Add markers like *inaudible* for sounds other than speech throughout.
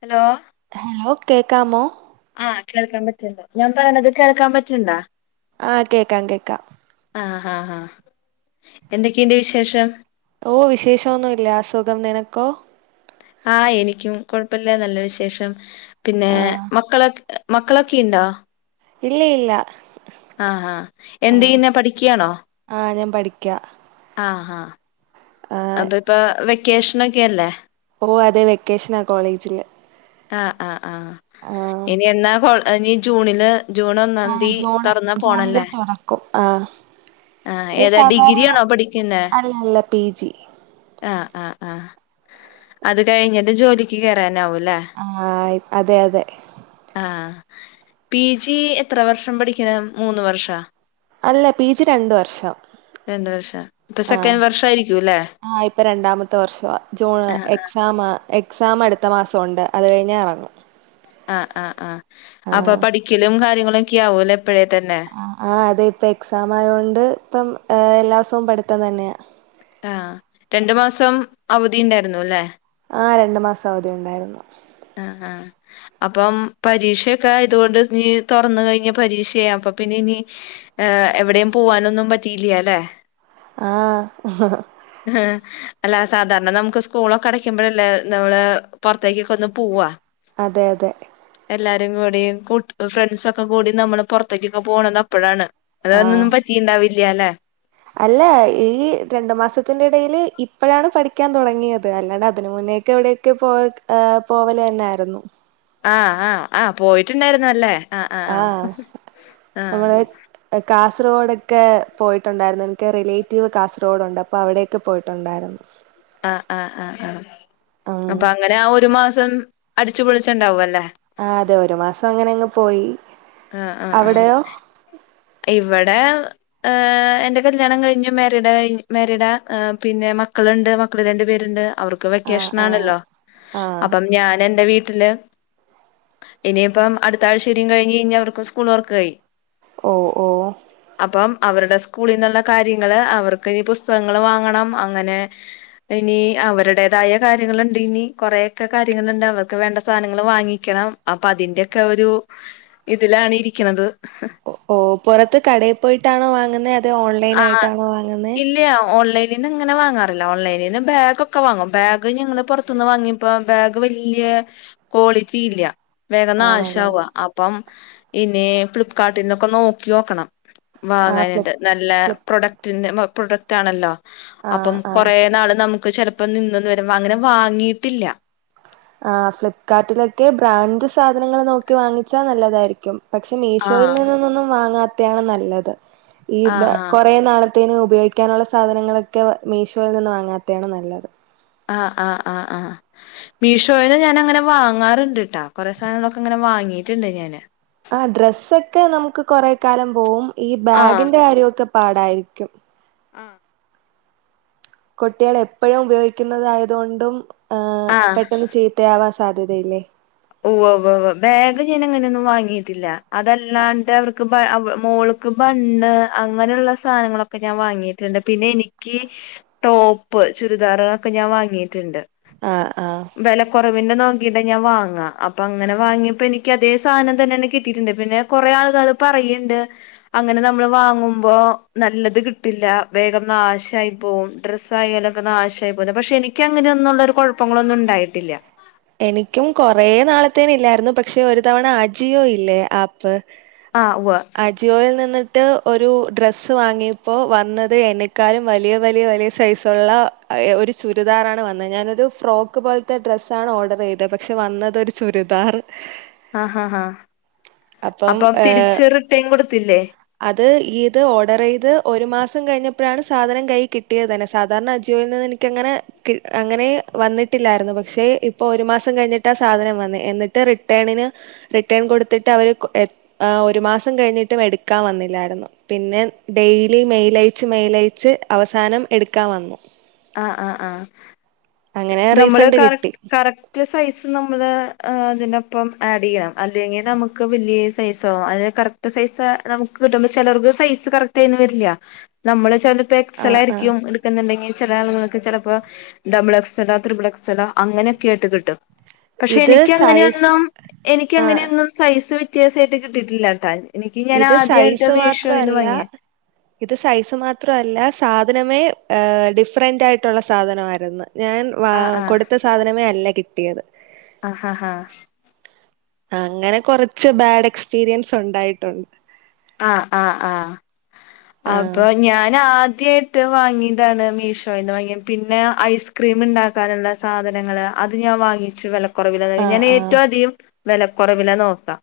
Hello hello കേക്കാമോ ആഹ് കേൾക്കാൻ പറ്റ്ണ്ട് ഞാൻ പറിണത് കേൾക്കാൻ പറ്റ്ണ്ടാ ആഹ് കേക്കാം കേക്കാം ആ ഹാ ഹാ. എന്തൊക്കീണ്ട് വിശേഷം ഓഹ് വിശേഷോന്നുല്ല സുഖം നിനക്കോ ആഹ് എനിക്കും കൊഴപ്പില്ല നല്ല വിശേഷം പിന്നെ ആഹ് മക്കളൊക് മക്കളൊക്കി ഇണ്ടോ ഇല്ല യില്ല. ആഹ്ഹാ എന്തെയ്യുന്നെ പഠിക്കാണോ ആഹ് ഞാൻ പഠിക്കാ ആഹാ ആഹ് അപ്പൊ ഇപ്പൊ വെക്കേഷനൊക്കെയല്ലേ ഓഹ് അതെ വെക്കേഷനാ കോളേജില് ആഹ് ആഹ് ആഹ് ആഹ് ഇനി എന്നാ കോ ഇനി ജൂണില് ജൂൺ ഒന്നാന്തി തൊറന്നാ പോണല്ലേ കും. ആഹ് ആഹ് ഈ ഏതാ സാധാരണ ഡിഗ്രിയാണോ പഠിക്കുന്നെ അല്ലല്ല പി ജി ആഹ് ആഹ് ആഹ്. അത് കഴിഞ്ഞിട്ട് ജോലിക്ക് കേറാനാവുല്ലേ ആഹ് അതെയതെ ആഹ് പി ജി എത്ര വർഷം പഠിക്കണം, മൂന്ന് വർഷാ? അല്ല പി ജി രണ്ട് വർഷം രണ്ട് വർഷം ഇപ്പൊ ആഹ്. സെക്കൻഡ് വർഷം ആയിരിക്കുംല്ലേ ആഹ് ഇപ്പ രണ്ടാമത്തെ വർഷവാ. ജൂണ് ആഹ് എ ക്സാമാ. എക്സാമ് അടുത്ത മാസം ഉണ്ട് അത് കഴിഞ്ഞാ എറങ്ങും. ആഹ് ആഹ് ആഹ്. അപ്പൊ ആഹ് പഠിക്കലും കാര്യങ്ങളൊക്ക്യാ ആവുല്ലേ ഇപ്പഴേ തന്നെ ആഹ് അതെ ഇപ്പെക്സാം ആയോണ്ട് ഇപ്പം എല്ലാ ഇവസവും പഠിത്തം തന്നെയാ. ആഹ് രണ്ട് മാസം അവധി ഇണ്ടാര്ന്നു ല്ലെ. ആഹ് രണ്ട് മാസം അവധി ഇണ്ടായ്രുന്നു. ആഹ് ആഹ് അപ്പം പരീക്ഷൊക്കെ ആയത് കൊണ്ട് ഇനി തൊറന്ന് കഴിഞ്ഞാ പരീക്ഷയാ അപ്പൊ പിന്നെ ഇനി ഏഹ് എവടെയും പൂവാനൊന്നും പറ്റിയില്ല്യാ ല്ലേ. ആഹ് അല്ല സാധാരണാ നമ്മക്ക് സ്കൂളൊക്കെ അടയ്ക്ക്മ്പഴല്ലേ നമ്മള് പോറത്തേക്കെക്കൊന്ന് പൂവാ അതെ അതെ എല്ലാരും കൂടി കൂട്ട് ഫ്രണ്ട്സ് ഒക്കെ കൂടി നമ്മള് പോറത്തേക്കൊക്കെ പോണത് അപ്പഴാണ് അത് കാരണം ഒന്നും പറ്റിണ്ടാവില്ല്യാ ല്ലെ അല്ലാ ഈ രണ്ട് മാസത്തിന്റെ ഇടയില് ഇപ്പഴാണ് പഠിക്ക്യാൻ തൊടങ്ങിയത് അല്ലാണ്ട് അതിന് മുന്നേയൊക്കെവടെ ക്കേ പോക് ഏഹ് പോവല് തന്നായിരുന്നു ആഹ് ആഹ് ആഹ് പോയിട്ട് ഇണ്ടായ്രുന്നു അല്ലേ. ആഹ് നമ്മള് കാസർഗോഡൊക്കെ പോയിട്ട് ഒണ്ടാരുന്നു എനിക്ക് റിലേറ്റീവ് കാസർഗോഡണ്ട് അപ്പോ അവടെയൊക്കെ പോയിട്ട് ഒണ്ടാര് *inaudible* ആഹ് ആഹ് ആഹ് അപ്പൊ അങ്ങനെ ആഹ് ഒരു മാസം അടിച്ചുപൊളിച്ച് ഇണ്ടാവും അല്ലേ ആഹ് അതെ ഒരു മാസം അങ്ങനെ അങ്ങ് പോയി അവടെയോ ഇവടെ ആഹ് എന്റെ കല്യാണം കഴിഞ്ഞ് മാരിഡായി മാരിഡാ ആഹ് പിന്നെ മക്കള് ഇണ്ട് മക്കള് രണ്ട് പേര് ഇണ്ട് അവർക്ക് ആഹ് ആഹ് വെക്കേഷനാണല്ലോ ആഹ് അപ്പം ഞാൻ എൻ്റെ വീട്ടില് ഇനി ഇപ്പം അടുത്താഴ്ചടിം കഴിഞ്ഞു കയിഞ്ഞ അവർക്ക് സ്കുള് തൊറക്കയായി ഓഹ് ഓഹ് അപ്പം അവരടെ സ്കൂളിന്ന് ഒള്ള കാര്യങ്ങള് അവർക്ക് ഇനി പുസ്തകങ്ങള് വാങ്ങണം അങ്ങനെ ഇനി അവരടേതായ കാര്യങ്ങള് ഒണ്ട് ഇനി കൊറെക്കെ കാര്യങ്ങള് ഇണ്ട് അവർക്ക് വേണ്ട സാനങ്ങള് വാങ്ങിക്കണം അപ്പൊ അതിന്റെയൊക്കെ ഒരു ഇതിലാണ് ഇരിക്കണത് ഓഹ് ഓഹ് പൊറത്ത് കടയേ പോയിട്ടാണോ വാങ്ങ്ന്നേ അതോ ഓൺലൈൻ ആയിട്ടാണോ വാങ്ങ്ന്നേ ഇല്ല്യാ ഓൺലൈൻ ഇതിങ്ങനെ വാങ്ങാറില്ല ഓൺലൈനിന്ന് ബാഗ് ഒക്കെ വാങ്ങും ബാഗ് ഞങ്ങള് പൊറത്തന്ന് വാങ്ങിയപ്പോ ബാഗ് വല്ല്യയ ക്വളിറ്റി ഇല്ല്യയാ വേഗം ആണല്ലേ നശാവാ അപ്പം ഇനി ഫ്ലിപ്കാർട്ടിനൊക്കെ നോക്കി നോക്കണം ആഹ് ഫ്ലിപ്പ് വാങ്ങാനാട്ട് നല്ലാ ഫ്ലിപ്പ് പ്രൊഡക്ടിന്റെ പ്രൊഡക്റ്റ് ആണല്ലോ ആഹ് അപ്പം ആഹ് കൊറെ നാള് നമ്മക്ക് ചെലപ്പം നിന്നന്ന് വരും അങ്ങനെ വാങ്ങിട്ടില്ലാ ആഹ് ഫ്ലിപ്കാർട്ടിലൊക്കെ ബ്രാൻഡ് സാനങ്ങള് നോക്കി വാങ്ങിച്ചാ നല്ലതാരിക്കും പക്ഷേ മീഷോല് ആഹ് നിന്ന്ന്നൊന്നും വാങ്ങാത്തേയാണ് നല്ലത് ഈ ആഹ് ആഹ് കൊറെ നാള ത്തേനു ഉപയോഗിക്കനൊള്ളാ സാധനൾങ്ങളൊക്കെ മീഷോയിന്ന് വാങ്ങാത്തെയാണ് നല്ലത് ആഹ് ആഹ് ആഹ് മീഷോയിന്ന് ഞാന് അങ്ങനെ വാങ്ങാറ്ണ്ടട്ടൊ കൊറെ സാനങ്ങളൊക്കെ ഇങ്ങനെ വാങ്ങിട്ടിണ്ട് ഞാന് ആഹ് ഡ്രസ്സൊക്കെ നമ്മക്ക് കൊറെ കാലം പോവും ഈ ആഹ് ബാഗിന്റെ കാര്യയൊക്കെ പാടാരിക്കും ആഹ് കുട്ടികള് എപ്പഴും ഉപയോഗിക്കുന്നാതായത് കൊണ്ടും ആഹ് പെട്ടെന്ന് ചി തയാവാൻ സാധ്യതയില്ലേ ഉവ്വ് ഉവ്വ് ഉവ്വ് ബാഗ് ഞാൻ അങ്ങനെയൊന്നും വാങ്ങിയിട്ടില്ല അത് അല്ലാണ്ട് അവർക്ക് പ മോള് ക്ക ബണ്ണ് അങ്ങനെയോള്ളാ സാനങ്ങളൊക്കെ ഞാൻ വാങ്ങിട്ടിണ്ട് പിന്നെ എനിക്ക് ടോപ്പ് ചുരിദാറൊക്കെ ഞാൻ വാങ്ങിട്ട് ഇണ്ട് ആഹ് ആഹ് വെല കൊറവിൻ്റെ നോക്കിയിട്ടാ ഞാൻ വാങ്ങാ അപ്പൊ അങ്ങനെ വാങ്ങിയപ്പോ എനിക്ക് അതേ സാനം തന്നെയാണ കിട്ടിട്ടിണ്ട് പിന്നെ കൊറെ ആള്കള് പറയോ ഇണ്ട് അങ്ങനെ നമ്മള് വാങ്ങുമ്പോ നല്ലത് കിട്ടില്ല വേഗം നാശായി പോവും ഡ്രസ്സ് ആയാലൊക്കെ നാശായി പോന്ന് പക്ഷെ എനിക്ക് അങ്ങനെയൊന്നൊള്ളൊരു കുഴപ്പങ്ങളൊന്നും ഉണ്ടായിട്ടില്ല എനിക്കും കൊറേ നാളത്തേന് ഇല്ലായിരുന്നു പക്ഷെ ഒരു തവണ അജിയോ ഇല്ലേ ആ പ്പ് ആഹ് ഉവ്വ് അ ജിയോയിൽ നിന്നിട്ട് ഒരു ഡ്രസ്സ് വാങ്ങിയപ്പോൾ വന്നത് എന്നെക്കാലും വലിയ വലിയ വലിയ സൈസ് ഉള്ള ഒരു ചുരിദാറാണ് വന്നത് ഞാനൊരു ഫ്രോക്ക് പോലത്തെ ഡ്രസ്സ് സാണ് ഓർഡർ ചെയ്തെ പക്ഷെ വന്നത് ഒരു ചുരിദാർ ആഹ് ആഹ് ഹാ അപ്പം തിരിച്ച് റിട്ടേൺ കൊടുത്തില്ലേ അത് ഇത് ഓർഡർ ചെയ്ത് ഒരു മാസം കഴിഞ്ഞപ്പോഴാണ് സാധനം കൈയി കിട്ടിയത് തന്നെ സാധാരണ അജിയോയിൽ നിന്ന് എനി ക്കങ്ങനെ അങ്ങനെ വന്നിട്ടില്ലായിരുന്നു പക്ഷെ ഇപ്പൊ ഒരു മാസം കഴിഞ്ഞിട്ട സാധനം വന്നെ എന്നിട്ട് റിട്ടേണിന് റിട്ടേൺ കൊടുത്തിട്ട് അവര് കൊ ആഹ് ഒരു മാസം കഴിഞ്ഞിട്ടും എടുക്കാൻ വന്നില്ലായിരുന്നു പിന്നെ ഡെയിലി മെയിൽ അയച്ച് മെയിൽ അയച്ച് അവസാനം എടുക്കാൻ വന്നു ആഹ് ആഹ് ആഹ് അങ്ങനെ നമ്മള് റീഫണ്ട് കറക് കിട്ടി. കറക് ക്ട് സൈസ് നമ്മള് അതിനൊപ്പം ആഡ് ചെയ്യണം അല്ലെങ്കിൽ നമുക്ക് വലിയ സൈസ് ആകും അതിനെ കറക് റ്റ് സൈസ് നമുക്ക് കിട്ടുമ്പോ ചിലവർക്ക് സൈസ് കറക്റ്റ് ആയിന്ന് വരില്ല നമ്മള് ചിലപ്പോ ആഹ് ആഹ് എക്സലായിരിക്കും എടുക്കുന്നുണ്ടെങ്കിൽ ചില ആളുങ്ങൾക്ക് ചിലപ്പോ ഡബിൾ എക്സ്ലാലോ ത്രിപിൾ എക്സ്ലലോ അങ്ങനെയൊക്കെ ആയിട്ട് കിട്ടും പക്ഷെ ഇത് എനിക്ക് സൈസ് അങ്ങനെയൊന്നും എനിക്ക് ആഹ് അങ്ങനെയൊന്നും സൈസ് വ്യത്യാസായിട്ട് കിട്ടിയിട്ടില്ല ട്ടാ എനിക്ക് ഞാൻ ഇത് ആദ്യയിട്ടാ സൈസ് മീശോയിന്ന് മാത്രല്ല വാങ്ങിയേ ഇത് സൈസ് മാത്രല്ല സാധനമേ ഡിഫറന്റ് ആയിട്ടുള്ള സാധനവായിരുന്നു ഞാൻ വ ആ ആ കൊടുത്ത സാധനമേ അല്ല കിട്ടിയത് ആഹ് ഹാ ഹാ അങ്ങനെ കൊറച്ച് ബാഡ് എക്സ്പീരിയൻസ് ഉണ്ടായിട്ടുണ്ട് ആഹ് ആഹ് ആഹ് ആഹ് അപ്പൊ ഞാൻ ആദ്യയി ട്ട് വാങ്ങിതാണ് മീശോയിന്ന് വാങ്ങിത് പിന്നെ ഐസ്ക്രീം ഉണ്ടാക്കാനുള്ള സാധനങൾ അത് അത് ഞാൻ വാങ്ങിച്ചു വിലക്കുറവില് ആഹ് ഞാൻ ആഹ് ഏറ്റവും അധികം വിലക്കുറവില നോക്കാ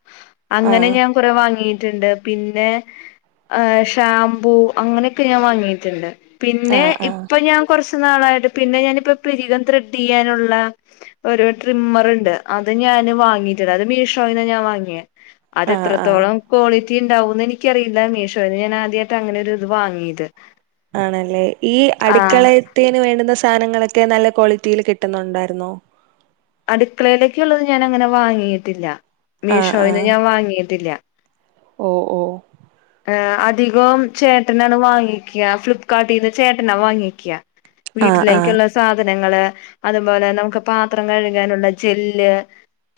അങ്ങനെ ആഹ് ഞാൻ കുറെ വാങ്ങിയിട്ടുണ്ട് പിന്നെ ഏഹ് ഷാംമ്പൂ അങ്ങനെയൊക്കെ ഞാൻ വാങ്ങിയിട്ടുണ്ട് പിന്നെ ആഹ് ആഹ് ഇപ്പൊ ഞാൻ കുറച്ചു നാളായിട്ട് പിന്നെ ഞാനിപ്പ പിരികം ത്രെഡ് ചെയ്യാനുള്ള ഒരു ട്രിമ്മർ ഉണ്ട് അത് ഞാന് വാങ്ങിട്ടുണ്ട് അത് മീഷോയിന്ന ഞാൻ വാങ്ങിയെ അത് ആഹ് ആഹ് എത്രത്തോളം ക്വാളിറ്റി ഉണ്ടാവുന്ന് എനിക്കറിയില്ല മീഷോയിന് ഞാൻ ആദ്യായിട്ട അങ്ങനൊരു ഇത് വാങ്ങിയത് ആണല്ലേ ഈ ആഹ് അടുക്കളെ ത്തെന് വേണ്ടുന്ന സാധനങ്ങളൊക്കെ നല്ല ക്വാളിറ്റിൽ കിട്ടുന്നുണ്ടായിരുന്നോ അടുക്കളയിലേക്ക്‌ ഉള്ളത് ഞാൻ അങ്ങനെ വാങ്ങിയിട്ടില്ല ആഹ് മീഷോയിന്ന് ഞാൻ വാങ്ങിയിട്ടില്ല ഓഹ് ഓഹ് ഏഹ് അധികോം ചേട്ടനാണ് വാങ്ങിക്കുക ഫ്ലിപ്കാർട്ടിന് ചേട്ടനാ വാങ്ങിക്കുക ആഹ് ആഹ് വീട്ടിലേക്കുള്ള സാധനങ്ങള് അതുപോലെ നമുക്ക് പാത്രം കഴുകാനുള്ള ജെല്ല്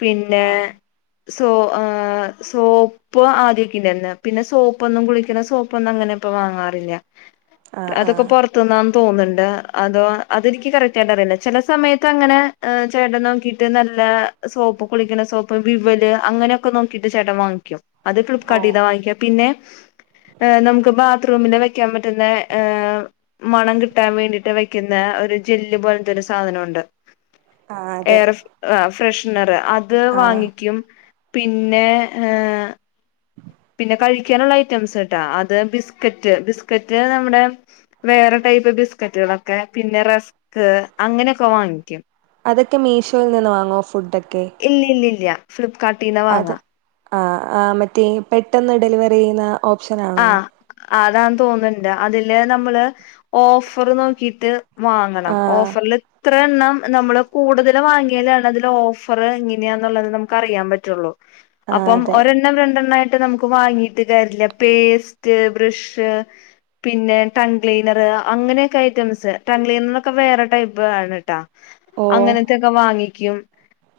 പിന്നെ സോ സോപ്പ് ആദ്യക്കിണ്ടർന്ന് പിന്നെ സോ പ്പൊന്നും കുളിക്കണ സോപ്പൊന്നും അങ്ങനെ ഇപ്പോ വാങ്ങാറില്ല ആഹ് അതൊക്കെ ആഹ് പുറ ത്തുന്ന് ആന്ന് തോന്നുണ്ട് അതോ അതെനിക്ക് കറക്റ്റ് ആയിട്ട് അറിയില്ല ചില സമയത്ത് അങ്ങനെ ഏഹ് ചേട്ടൻ നോക്കിയിട്ട് നല്ല സോപ്പ് കുളിക്കണ സോപ്പ് വിവല് അങ്ങനെയൊക്കെ നോക്കിയിട്ട് ചേട്ടൻ വാങ്ങിക്കും അത് ഓ ഫ്ലിപ്കാർട്ടിന്നാ വാങ്ങിക്കുക പിന്നെ ഏഹ് നമുക്ക് ബാത്റൂമില് വെക്കാൻ പറ്റുന്ന ഏഹ് മണം കിട്ടാൻ വേണ്ടിയിട്ട് വെക്കുന്ന ഒരു ജെല്ല് പോലത്തെ ഒരു സാധനവുണ്ട് ആഹ് അതെ ഏഹ് ഫ്രഷ്നർ അത് ആഹ് വാങ്ങിക്കും പിന്നെ ഏഹ് പിന്നെ കഴിക്കാനുള്ള ഐറ്റംസ്ട്ടാ അത് ബിസ്കറ്റ് ബിസ്കറ്റ് നമ്മുടെ വേറെ ടൈപ്പ് ബിസ്ക്കറ്റുകളൊക്കെ പിന്നെ റസ്ക് അങ്ങനെയൊക്കെ വാങ്ങിക്കും അതൊക്കെ മീഷോയിൽ നിന്ന് വാങ്ങുവോ ഫുഡൊക്കെ ഇല്ല ഇ ല്ല ഇല്ല ഫ്ലിപകാർട്ടീന്ന അത് വാങ്ങാ ആഹ് ആഹ് മറ്റേ പെട്ടെന്ന് ഡെലിവറി ചെയ്യുന്ന ഒ ആഹ് അതാതോന്നുന്നുണ്ട് അതില് നമ്മള് ഓഫർ നോക്കിട്ട് വാങ്ങണം ആഹ് ഓഫറിൽ ഇത്ര എണ്ണം നമ്മള് കൂടുതൽ വാങ്ങിയാലാണ് അതില് ഓഫർ എങ്ങനെയാന്നുള്ളത് നമുക്ക് അറിയാൻ പറ്റുള്ളൂ ആഹ് അപ്പം അതെ ഒരെണ്ണം രണ്ടെണ്ണയിട്ട് നമുക്ക് വാങ്ങീട്ട് കാര്യല്ല പേസ്റ്റ് ബ്രഷ് പിന്നെ ടൺ ക്ലീനർ അങ്ങനെയൊക്കെ ഐറ്റംസ് ടങ് ക്ലീനറോക്കെ വേറെ ടൈപ്പ് ആണ് ട്ടോ ഓ അങ്ങനത്തൊക്കെ വാങ്ങിക്കും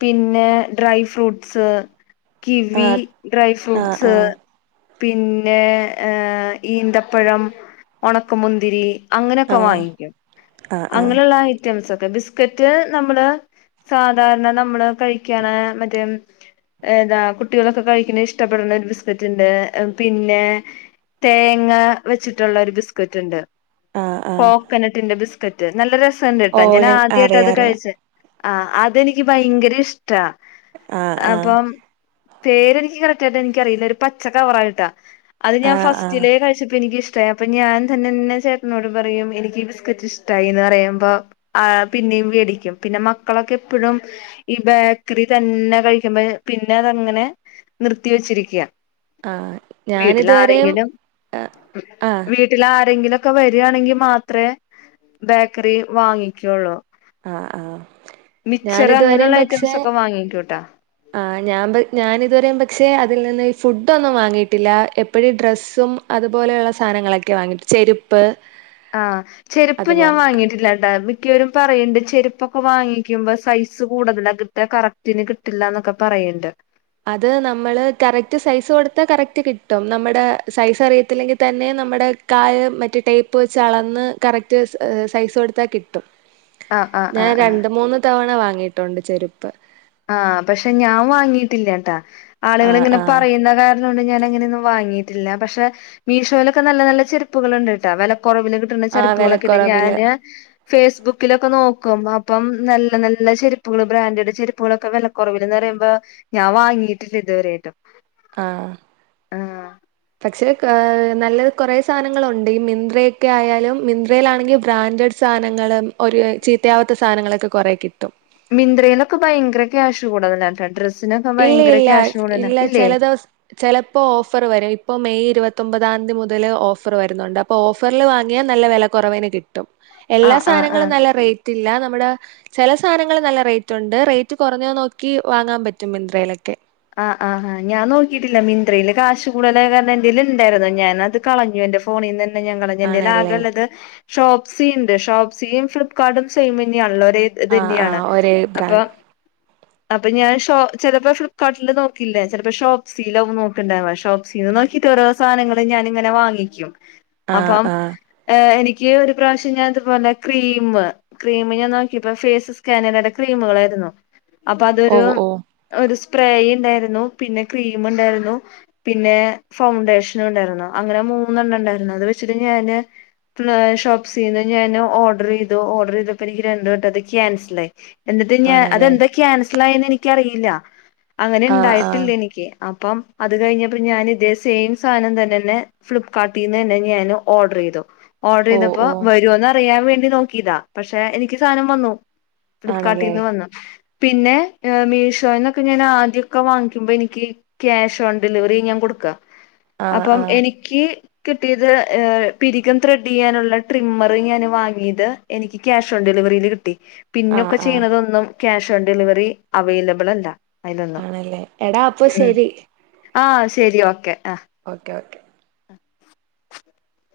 പിന്നെ ഡ്രൈ ഫ്രൂട്ട്സ് കിവി ആഹ് ഡ്രൈ ആഹ് ഫ്രൂട്ട്സ് ആഹ് പിന്നെ പിന്നെ ഹ് ഈന്തപ്പഴം ഉണക്കുമുന്തിരി അങ്ങനെയൊക്കെ ആഹ് വാങ്ങിക്കും ആഹ് ആഹ് അങ്ങനെയുള്ള ഐറ്റംസ് ഒക്കെ ബിസ്കറ്റ് നമ്മള് സാധാരണ നമ്മള് കഴിക്കാനാ മറ്റേ ഏതാ കുട്ടികളൊക്കെ കഴിക്കണ ഇഷ്ടപ്പെടുന്ന ഒരു ബിസ്കറ്റ് ഉണ്ട് പിന്നെ തേങ്ങ വെച്ചിട്ടുള്ള ഒരു ബിസ്കറ്റ് ഉണ്ട് ആഹ് ആഹ് കോക്കനട്ടിന്റെ ബിസ്കറ്റ് നല്ല ഓ രസണ്ട്ട്ടാ ഞാൻ ഞ ആദ്യയായിട്ട് അത് അറിയാം അറിയാം കഴിച്ചേ ആഹ് അതെനിക്ക് ഭയങ്കര ഇഷ്ടാ ആഹ് ആഹ് അപ്പം പേരെനിക്ക് കറക്റ്റായിട്ട് എനിക്കറിയില്ല ഒരു പച്ച കവറായിട്ടാ അത് ഞാൻ ആഹ് ആഹ് ഫസ്റ്റിലെ കഴിച്ചപ്പോ എനിക്ക് ഇഷ്ട ഷ്ടാ അപ്പൊ ഞാൻ തന്നെന്നെ ചേട്ടനോട് പറയും എനിക്ക് ബിസ്ക്കറ്റ് ഇഷ്ടായിന്ന് പറയുമ്പോ ആ പിന്നെയും മേടിക്കും പിന്നെ മക്കളൊക്കെ എപ്പഴും ഈ ബേക്കറി തന്നെ കഴിക്കുമ്പോ പിന്നെ അതങ്ങനെ നിർത്തി വെച്ചിരിക്ക ആഹ് വീട്ടിൽ ഞാനിതുവരെയും ആഹ് ആഹ് ട്ടിലാരെങ്കിലുക്കെ വരാണെങ്കിൽ മാത്രെ ബേക്കറി വാങ്ങിക്കുള്ളൂ ആഹ് ആഹ് മിക്സച്ചർ ഞാനിതുവരെയും അങ്ങനെയുള്ള പക്ഷെ ഐറ്റംസ് ഒക്കെ വാങ്ങിക്കുട്ടാ ആഹ് ഞാൻ പ ഞാാനിതുവരെ പക്ഷെ അതിൽ നിന്ന് ഫുഡൊന്നും വാങ്ങിയിട്ടില്ല എപ്പഴും ഡ്രസ്സും അതുപോലെയുള്ള സാധനങ്ങളൊക്കെയാ വാങ്ങിട്ട് ചെരുപ്പ് ആഹ് ചെരുപ്പ് ഞാൻ അതുപോലൊക്കെ വാങ്ങിയിട്ടില്ലട്ടാ മി മിക്കവരും പറയണ്ട് ചെരുപ്പൊക്കെ വാങ്ങിക്കുമ്പോ സൈസ് കൂടുതലാ കിട്ട കറക്റ്റിന് കിട്ടില്ലന്നൊക്കെ പറയണ്ട് അത് നമ്മള് കറക്റ്റ് സൈസ് കൊടുത്താ കറക്റ്റ് കിട്ടും നമ്മുടെ സൈസ് അറിയത്തില്ലെങ്കിൽ തന്നെ നമ്മുടെ കാല് മറ്റേ ടേപ്പ് വെച്ച് അളന്ന് കറക്റ്റ് സൈസ് കൊടുത്താൽ കിട്ടും ആഹ് ആഹ് ഞാൻ ആഹ് ആഹ് രണ്ട് മൂന്ന് തവണ വാങ്ങിയിട്ടുണ്ട് ചെരുപ്പ് ആഹ് പക്ഷെ ഞാൻ വാങ്ങിയിട്ടില്ലട്ടാ ആളുകൾ ആഹ് ഇങ്ങനെ ആഹ് പറയുന്ന ക ള്ളൊണ്ട് ഞാനങ്ങനൊന്നും വാങ്ങിയിട്ടില്ല പക്ഷെ മീഷോലൊക്കെ നല്ല നല്ല ചെരുപ്പുകൾണ്ട് ട്ട വിലകുറവിനു കി ട്ടുണ ആഹ് ചെരിപ്പുകളൊക്കെണ്ട് വിലക്കുറവില് ഞാന് ഫേസ്ബുക്കിലൊക്കെ നോക്കും അപ്പം നല്ല നല്ല ചെരുപ്പുകള് ബ്രാൻഡഡ് ചെരുപ്പ് പ്പുകളൊക്കെ വില കുറവില്ന്ന് പറയുമ്പോ ഞാൻ വാങ്ങിട്ടില്ല ഇതുവരെയായിട്ടും ആഹ് ആഹ് പക്ഷേ കൊ നല്ല കുറെസാധനങ്ങളുണ്ട് ഈ മിന്ത്രയൊക്കെ ആയാലും മിന്ത്രയിലാണെങ്കിൽ ബ്രാൻഡഡ് സാധനങ്ങളും ഒരു ചീത്തയാവാത്ത സാധനങ്ങളൊക്കെ കുറേ കിട്ടും മിന്ത്രയിലൊക്കെ ഭയങ്കര ക്യാഷ് കൂടുതലാട്ടോ ഡ്രസ് ഇല്ല ഇല്ല ഇല്ല ചിലദിവസ ചിലപ്പോ ഓഫർ വരും ഇപ്പൊ മെയ് ഇരുപത്തൊമ്പതാംതി മുതല് ഓഫർ വരുന്നുണ്ട് പ്പൊ ഓഫറിൽ വാങ്ങിയാൽ നല്ല വില കുറവിന് കിട്ടും എല്ലാ ആഹ് ആഹ് ആഹ് സാധനങ്ങളും നല്ല റേ റ്റില്ലാ നമ്മള് ചില സാധനങ്ങൾ നല്ല റേറ്റ് ഉണ്ട് റേറ്റ് കുറഞ്ഞത് നോക്കി വാങ്ങാൻ പറ്റും റ്റും മിന്ത്രയിലൊക്കെ ആഹ് ആഹ് ആഹ് ഞാനോക്കിയിട്ടില്ല മിന്ത്രയില് കാശ് കൂടുതലായ കാരണം എന്റെല് ഉണ്ടായിരുന്നു ഞാനത് കളഞ്ഞു എന്റെ ഫോണിൽ നിന്ന്ന്നെ ന്ന്ന്നെ ഞൻ കളഞ് എന്റെയില് ആണല്ലേ ആകെള്ളത് ഷോപ്സി ഉണ്ട് ഷോപ്സിയും ഫ്ലിപ്കാർട്ടും സെയിമനെയാണല്ലോ ഒരേ ആ ആ ഇതന്നെയാണ് ഒരേ അപ്പൊ ബ്രാൻഡ് അപ്പൊ ഞാൻ ഷോ ചിലപ്പോ ഫ്ലി കാർട്ടില് നോക്കില്ലേ ചിലപ്പോ ഷോപ്പ് സിലാവും നോക്കണ്ടാവ ഷോപ്പ്സിയിന്ന് നോക്കിട്ട് ഓരോ സാധനങ്ങള് ഞാനിങ്ങനെ വാങ്ങിക്കും ആ അപ്പം ആ ഏ എനിക്ക് ഒരു പ്രാവശ്യം ഞാൻ ഇത്പോലെ ക്രീം ക്രീമ് ഞാൻ നോക്കിയപ്പോ ഫേസ് സ്കാനിലടെ ക്രീമുകളായിരുന്നു അപ്പൊ ഓ അതൊരു ഒരു ഓ ഒരു സ്പ്രേ ഉണ്ടായിരുന്നു പിന്നെ ക്രീം ഉണ്ടായിരുന്നു പിന്നെ ഫൗണ്ടേഷനും ഉണ്ടായിരുന്നു. അങ്ങനെ മൂന്നെണ്ണം ഉണ്ടായിരുന്നു. അത് വെച്ചിട്ട് ഞാന് ഷോപ്സീന്ന് ഞാന് ഓർഡർ ചെയ്തു ഓർഡർ ചെയ്തപ്പോ എനിക്ക് രണ്ട വട്ടം അത് ക്യാൻസൽ ആയി എന്നിട്ട് ഞ ആണല്ലേ അതെന്താ ക്യാൻസൽ ആയെന്ന് എനിക്കറിയില്ല അങ്ങനെ ആ ആ ഇണ്ടായിട്ടില്ല എനിക്ക് അപ്പം അത് കഴിഞ്ഞപ്പോ ഞാൻ ഇതേ സെയിം സാധനം തന്നെ ല്ലെ ഫ്ലിപ്പ്കാർട്ടീന്ന് തന്നെ ഞാന് ഓർഡർ ചെയ്തു ഓർഡർ ഓ ചെയ്തപ്പോ ഓ വരൂന്ന് അറിയാൻ വേണ്ടി നോക്കിതാ പക്ഷെ എനിക്ക് സാധനം വന്നു ആണല്ലേ ഫ്ലിപ്കാർട്ടിന്ന് വന്നു പിന്നെ മീഷോന്ന് ക്കെ ഞാൻ ആദ്യമൊക്കെ വാങ്ങിക്ക്മ്പോ എനിക്ക് ക്യാഷ് ഓൺ ഡെലിവറി ഞാൻ കൊടുക്ക ആ അപ്പം ആ എനിക്ക് കിട്ടിയത് ഏ പിരികം ത്രെഡ് ചെയ്യാനുള്ള ട്രിമ്മർ ഞാന് വാങ്ങിയത് എനിക്ക് ക്യാഷ് ഓൺ ഡെലിവറിയില് കിട്ടി ആ പിന്നൊക്കെ ആ ചെയ്യണതൊന്നും ക്യാഷ് ഓൺ ഡെലിവറി അവൈലബിൾ അല്ല അതിലൊന്നും ആണല്ലേ എടാ അപ്പൊ ഉം ശെരി ആ ശരി ഓക്കെ ആ ഓക്കെ ഓക്കെ ആഹ *inaudible*